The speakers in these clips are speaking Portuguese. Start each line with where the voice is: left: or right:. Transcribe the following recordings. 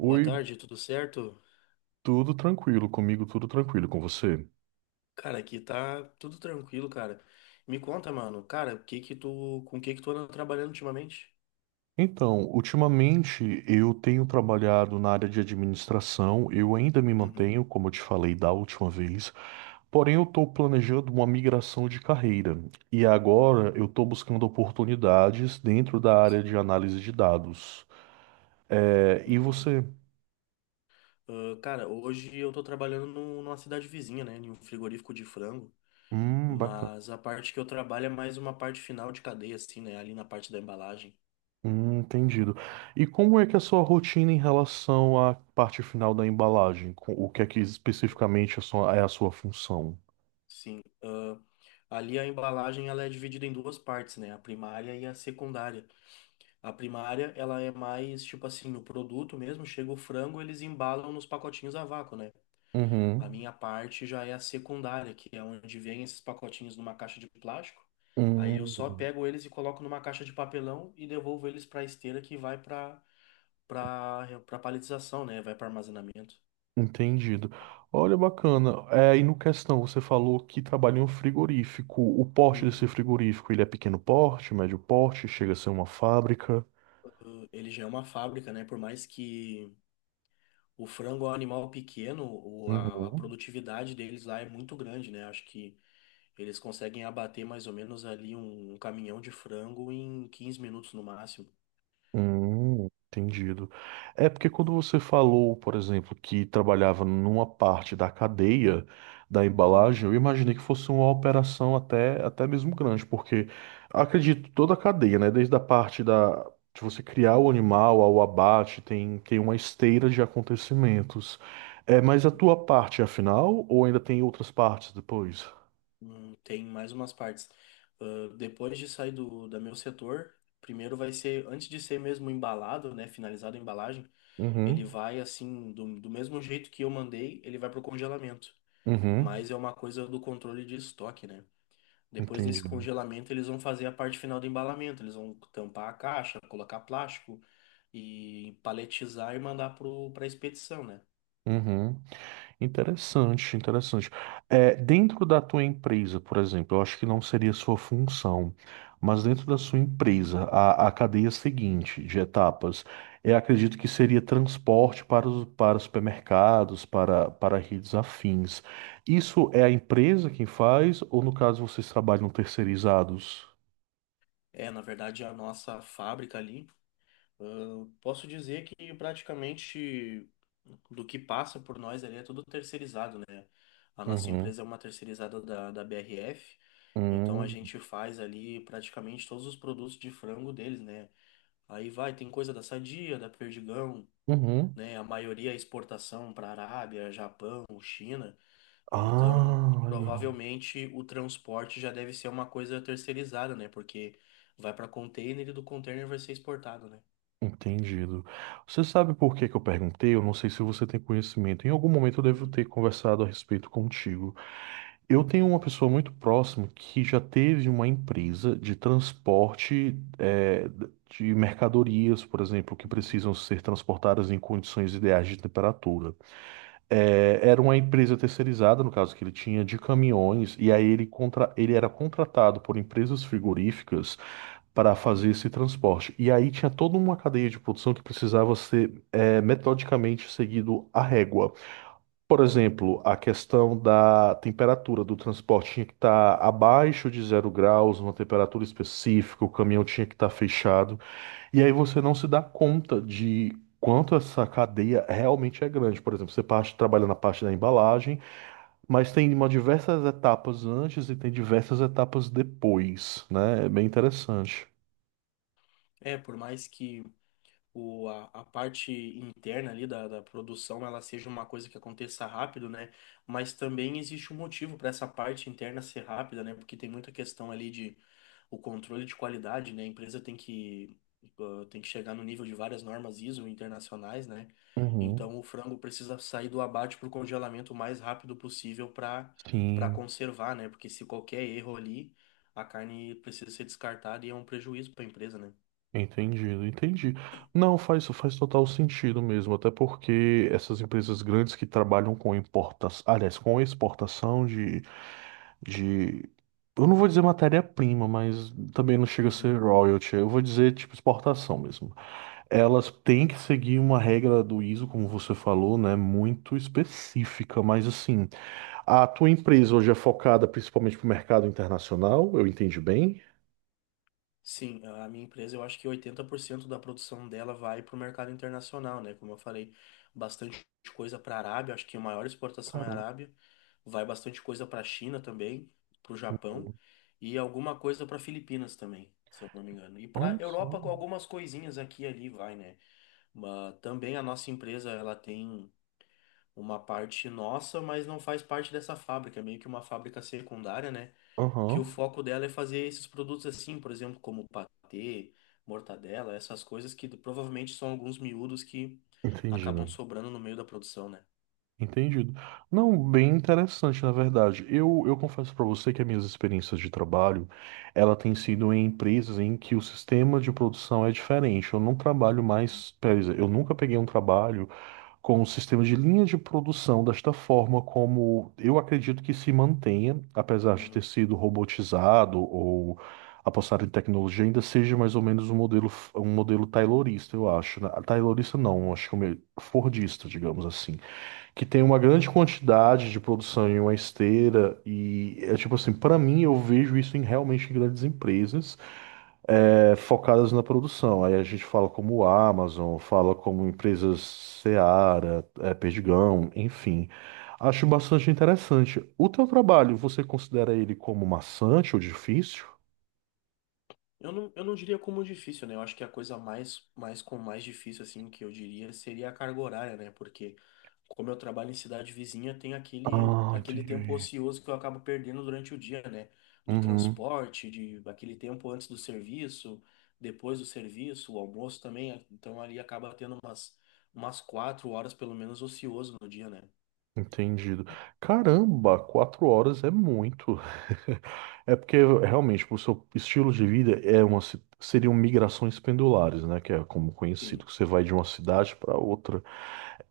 left: Boa tarde, tudo certo?
right: tudo tranquilo, comigo tudo tranquilo, com você?
left: Cara, aqui tá tudo tranquilo, cara. Me conta, mano, cara, o que que tu, com o que que tu anda trabalhando ultimamente?
right: Então, ultimamente eu tenho trabalhado na área de administração, eu ainda me
left: Uhum,
right: mantenho, como eu te falei da última vez, porém eu estou planejando uma migração de carreira e agora eu estou buscando oportunidades dentro da área
left: sim,
right: de análise de dados. É, e você?
left: entendi. Ah, cara, hoje eu tô trabalhando numa cidade vizinha, né, em um frigorífico de frango,
right: Bacana.
left: mas a parte que eu trabalho é mais uma parte final de cadeia, assim, né, ali na parte da embalagem.
right: Entendido. E como é que é a sua rotina em relação à parte final da embalagem? O que é que especificamente é a sua função?
left: Sim, ali a embalagem ela é dividida em duas partes, né, a primária e a secundária. A primária, ela é mais tipo assim, o produto mesmo, chega o frango, eles embalam nos pacotinhos a vácuo, né? A
right: Uhum.
left: minha parte já é a secundária, que é onde vem esses pacotinhos numa caixa de plástico. Aí eu só
right: Hum,
left: pego eles e coloco numa caixa de papelão e devolvo eles para esteira que vai para para paletização, né? Vai para armazenamento.
right: entendido. Olha, bacana. É, e no questão, você falou que trabalha em um frigorífico. O porte desse
left: Uhum.
right: frigorífico, ele é pequeno porte, médio porte, chega a ser uma fábrica?
left: Ele já é uma fábrica, né? Por mais que o frango é um animal pequeno, a
right: Uhum.
left: produtividade deles lá é muito grande, né? Acho que eles conseguem abater mais ou menos ali um caminhão de frango em 15 minutos no máximo.
right: Entendido. É porque quando você falou, por exemplo, que trabalhava numa parte da cadeia da
left: Hum,
right: embalagem, eu imaginei que fosse uma operação até mesmo grande, porque acredito, toda a cadeia, né, desde a parte da, de você criar o animal ao abate, tem uma esteira de acontecimentos. É, mas a tua parte é a final ou ainda tem outras partes depois?
left: Tem mais umas partes. Ah, depois de sair do, da meu setor, primeiro vai ser, antes de ser mesmo embalado, né, finalizado a embalagem, ele
right: Uhum,
left: vai assim, do mesmo jeito que eu mandei, ele vai pro congelamento.
right: uhum,
left: Mas é uma coisa do controle de estoque, né? Depois desse
right: entendido.
left: congelamento, eles vão fazer a parte final do embalamento. Eles vão tampar a caixa, colocar plástico e paletizar e mandar para a expedição, né?
right: Uhum. Interessante, interessante. É, dentro da tua empresa, por exemplo, eu acho que não seria sua função, mas dentro da sua empresa, a cadeia seguinte de etapas, eu acredito que seria transporte para os, para supermercados, para redes afins. Isso é a empresa quem faz, ou no caso vocês trabalham terceirizados?
left: É, na verdade, a nossa fábrica ali, ah, posso dizer que praticamente do que passa por nós ali é tudo terceirizado, né? A nossa
right: Uhum.
left: empresa é uma terceirizada da BRF, então a
right: Uhum.
left: gente faz ali praticamente todos os produtos de frango deles, né? Aí vai, tem coisa da Sadia, da Perdigão,
right: Uhum.
left: né? A maioria é exportação para Arábia, Japão, China. Então,
right: Ah, legal.
left: provavelmente o transporte já deve ser uma coisa terceirizada, né? Porque vai para container e do container vai ser exportado, né?
right: Entendido. Você sabe por que que eu perguntei? Eu não sei se você tem conhecimento. Em algum momento eu devo
left: Uhum,
right: ter conversado a respeito contigo. Eu tenho uma pessoa muito próxima que já teve uma empresa de transporte, de mercadorias, por exemplo, que
left: uhum.
right: precisam ser transportadas em condições ideais de temperatura. Era uma empresa terceirizada, no caso que ele tinha, de caminhões, e aí ele, ele era contratado por empresas frigoríficas para fazer esse transporte. E aí tinha toda uma cadeia de produção que precisava ser metodicamente seguido à régua. Por exemplo, a questão da temperatura do transporte tinha que estar abaixo de 0 graus, uma temperatura específica, o caminhão tinha que estar fechado. E aí você não se dá conta de quanto essa cadeia realmente é grande. Por exemplo, você parte, trabalha na parte da embalagem, mas tem uma diversas etapas antes e tem diversas etapas depois, né? É bem interessante.
left: É, por mais que a parte interna ali da produção ela seja uma coisa que aconteça rápido, né? Mas também existe um motivo para essa parte interna ser rápida, né? Porque tem muita questão ali de o controle de qualidade, né? A empresa tem que chegar no nível de várias normas ISO internacionais, né?
right: Uhum.
left: Então o frango precisa sair do abate para o congelamento o mais rápido possível para
right: Sim,
left: conservar, né? Porque se qualquer erro ali, a carne precisa ser descartada e é um prejuízo para a empresa, né?
right: entendido, entendi. Não, faz total sentido mesmo, até porque essas empresas grandes que trabalham com importação, aliás, com exportação de, eu não vou dizer matéria-prima, mas também não chega a
left: Uhum.
right: ser royalty, eu vou dizer tipo exportação mesmo. Elas têm que seguir uma regra do ISO, como você falou, né, muito específica, mas assim, a tua empresa hoje é focada principalmente para o mercado internacional, eu entendi bem?
left: Sim, a minha empresa, eu acho que 80% da produção dela vai para o mercado internacional, né? Como eu falei, bastante coisa para a Arábia, acho que a maior exportação é a
right: Caramba,
left: Arábia, vai bastante coisa para a China também, para o Japão e alguma coisa para Filipinas também, se eu não me engano. E
right: olha
left: para
right: só.
left: Europa, com algumas coisinhas aqui e ali vai, né? Mas também a nossa empresa, ela tem uma parte nossa, mas não faz parte dessa fábrica, é meio que uma fábrica secundária, né? Que o
right: Aham,
left: foco dela é fazer esses produtos assim, por exemplo, como patê, mortadela, essas coisas que provavelmente são alguns miúdos que acabam
right: entendido.
left: sobrando no meio da produção, né?
right: Entendido. Não, bem interessante, na verdade. Eu confesso para você que as minhas experiências de trabalho, ela tem sido em empresas em que o sistema de produção é diferente. Eu não trabalho mais, quer dizer, eu nunca peguei um trabalho com o sistema de linha de produção desta forma, como eu acredito que se mantenha, apesar de ter
left: Uhum.
right: sido robotizado ou apostar em tecnologia, ainda seja mais ou menos um modelo taylorista, eu acho. Né? Taylorista não, acho que é um fordista, digamos assim, que tem uma grande quantidade de produção em uma esteira e é tipo assim, para mim eu vejo isso em realmente em grandes empresas é, focadas na produção. Aí a gente fala como Amazon, fala como empresas Seara, é, Perdigão, enfim. Acho bastante interessante. O teu trabalho, você considera ele como maçante ou difícil?
left: Eu não diria como difícil, né? Eu acho que a coisa mais, mais com mais difícil, assim, que eu diria seria a carga horária, né? Porque como eu trabalho em cidade vizinha, tem aquele,
right: Ah,
left: aquele tempo
right: entendi.
left: ocioso que eu acabo perdendo durante o dia, né? Do
right: Uhum.
left: transporte, de aquele tempo antes do serviço, depois do serviço, o almoço também. Então ali acaba tendo umas, 4 horas, pelo menos, ocioso no dia, né?
right: Entendido. Caramba, 4 horas é muito. É porque realmente o seu estilo de vida é uma, seriam migrações pendulares, né? Que é como
left: Sim,
right: conhecido, que você vai de uma cidade para outra.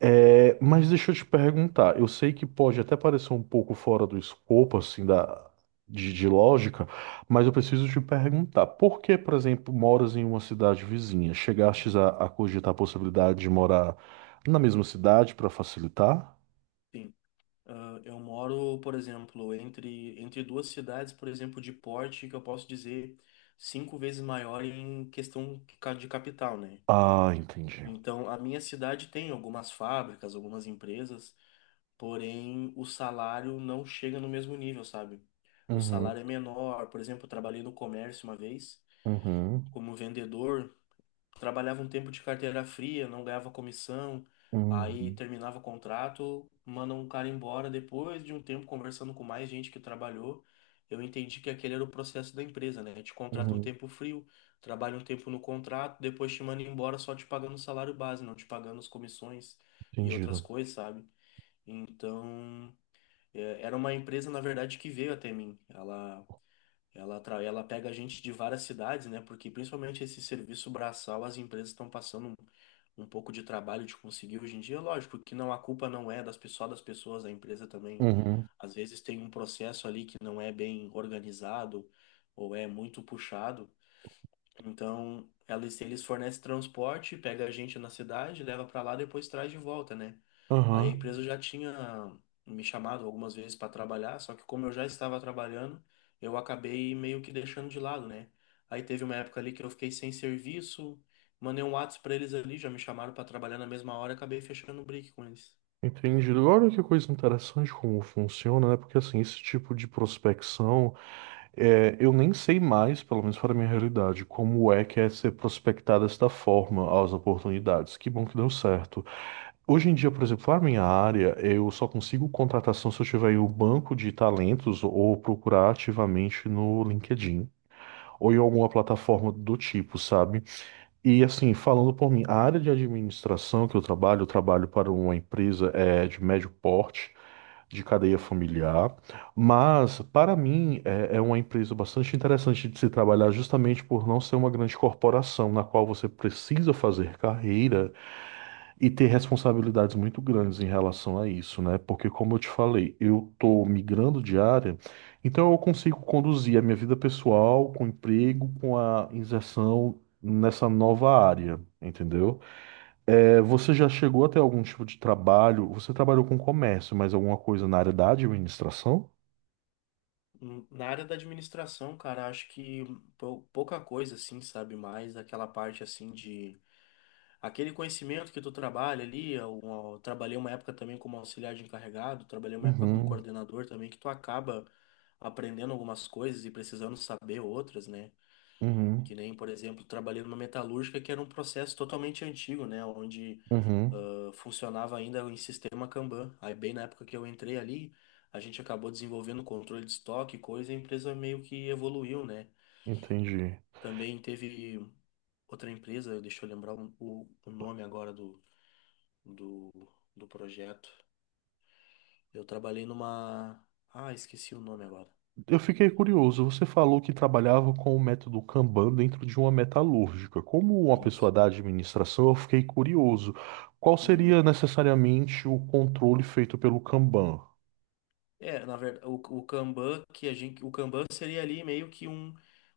right: É, mas deixa eu te perguntar, eu sei que pode até parecer um pouco fora do escopo, assim, de lógica, mas eu preciso te perguntar, por que, por exemplo, moras em uma cidade vizinha? Chegastes a cogitar a possibilidade de morar na mesma cidade para facilitar?
left: sim. Ah, eu moro, por exemplo, entre duas cidades, por exemplo, de porte, que eu posso dizer cinco vezes maior em questão de capital, né?
right: Ah, entendi.
left: Então, a minha cidade tem algumas fábricas, algumas empresas, porém o salário não chega no mesmo nível, sabe? O
right: Uhum,
left: salário é menor. Por exemplo, eu trabalhei no comércio uma vez,
right: uhum,
left: como vendedor, trabalhava um tempo de carteira fria, não ganhava comissão, aí
right: uhum,
left: terminava o contrato, manda um cara embora. Depois de um tempo conversando com mais gente que trabalhou, eu entendi que aquele era o processo da empresa, né? Te contrata um
right: uhum.
left: tempo frio, trabalha um tempo no contrato, depois te manda embora só te pagando o salário base, não te pagando as comissões e outras
right: Entendido.
left: coisas, sabe? Então, é, era uma empresa, na verdade, que veio até mim. Ela pega a gente de várias cidades, né? Porque principalmente esse serviço braçal, as empresas estão passando um, um pouco de trabalho de conseguir hoje em dia. Lógico que não, a culpa não é das pessoas, a empresa também.
right: Uhum,
left: Às vezes tem um processo ali que não é bem organizado ou é muito puxado. Então, eles fornecem transporte, pega a gente na cidade, leva para lá, depois traz de volta, né? Aí a
right: aham,
left: empresa já tinha me chamado algumas vezes para trabalhar, só que como eu já estava trabalhando, eu acabei meio que deixando de lado, né? Aí teve uma época ali que eu fiquei sem serviço, mandei um WhatsApp para eles ali, já me chamaram para trabalhar na mesma hora, e acabei fechando o break com eles.
right: entendido. Olha que coisa interessante como funciona, né? Porque assim, esse tipo de prospecção, é, eu nem sei mais, pelo menos para a minha realidade, como é que é ser prospectada desta forma as oportunidades. Que bom que deu certo. Hoje em dia, por exemplo, na minha área, eu só consigo contratação se eu tiver em um banco de talentos ou procurar ativamente no LinkedIn. Ou em alguma plataforma do tipo, sabe? E assim, falando por mim, a área de administração que eu trabalho para uma empresa é, de médio porte, de cadeia familiar, mas para mim é, é uma empresa bastante interessante de se trabalhar justamente por não ser uma grande corporação na qual você precisa fazer carreira e ter responsabilidades muito grandes em relação a isso, né? Porque, como eu te falei, eu tô migrando de área, então eu consigo conduzir a minha vida pessoal com o emprego, com a inserção nessa nova área, entendeu? É, você já chegou a ter algum tipo de trabalho? Você trabalhou com comércio, mas alguma coisa na área da administração?
left: Na área da administração, cara, acho que pouca coisa assim, sabe? Mais aquela parte assim de aquele conhecimento que tu trabalha ali, eu trabalhei uma época também como auxiliar de encarregado, trabalhei uma época como
right: Uhum,
left: coordenador também, que tu acaba aprendendo algumas coisas e precisando saber outras, né? Que
right: uhum,
left: nem, por exemplo, trabalhei numa metalúrgica que era um processo totalmente antigo, né? Onde
right: uhum.
left: funcionava ainda em sistema Kanban. Aí, bem na época que eu entrei ali, a gente acabou desenvolvendo controle de estoque, e coisa, e a empresa meio que evoluiu, né?
right: Entendi.
left: Também teve outra empresa, deixa eu lembrar o nome agora do do, do projeto. Eu trabalhei numa. Ah, esqueci o nome agora.
right: Eu fiquei curioso. Você falou que trabalhava com o método Kanban dentro de uma metalúrgica. Como uma pessoa
left: Isso.
right: da administração, eu fiquei curioso. Qual
left: Uhum.
right: seria necessariamente o controle feito pelo Kanban?
left: É, na verdade, o Kanban seria ali meio que um,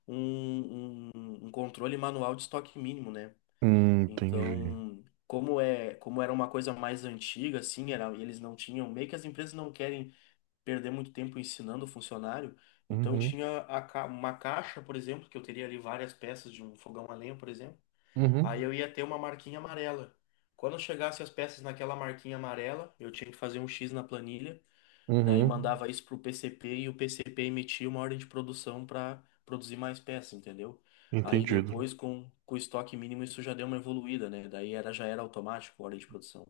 left: um controle manual de estoque mínimo, né?
right: Entendi.
left: Então, como é, como era uma coisa mais antiga, assim, era, eles não tinham, meio que as empresas não querem perder muito tempo ensinando o funcionário, então
right: Uhum,
left: tinha uma caixa, por exemplo, que eu teria ali várias peças de um fogão a lenha, por exemplo. Aí
right: uhum,
left: eu ia ter uma marquinha amarela. Quando chegasse as peças naquela marquinha amarela, eu tinha que fazer um X na planilha, e daí
right: uhum.
left: mandava isso pro PCP e o PCP emitia uma ordem de produção para produzir mais peças, entendeu? Aí
right: Entendido.
left: depois, com o estoque mínimo, isso já deu uma evoluída, né? Daí era, já era automático a ordem de produção.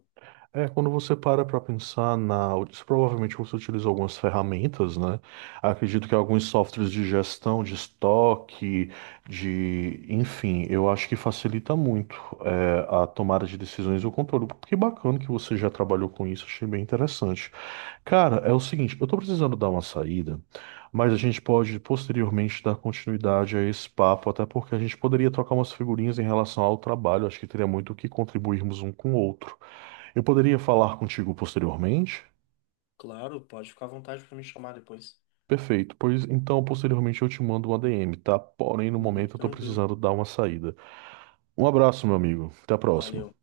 right: É, quando você para pensar na. Isso provavelmente você utiliza algumas ferramentas, né? Acredito que alguns softwares de gestão, de estoque, de. Enfim, eu acho que facilita muito é, a tomada de decisões e o controle. Que bacana que você já trabalhou com isso, achei bem interessante. Cara, é o seguinte, eu tô precisando dar uma saída, mas a gente pode posteriormente dar continuidade a esse papo, até porque a gente poderia trocar umas figurinhas em relação ao trabalho, acho que teria muito o que contribuirmos um com o outro. Eu poderia falar contigo posteriormente?
left: Claro, pode ficar à vontade para me chamar depois.
right: Perfeito, pois então posteriormente eu te mando uma DM, tá? Porém, no
left: Uhum,
right: momento eu tô
left: tranquilo.
right: precisando dar uma saída. Um abraço, meu amigo. Até a próxima.
left: Valeu.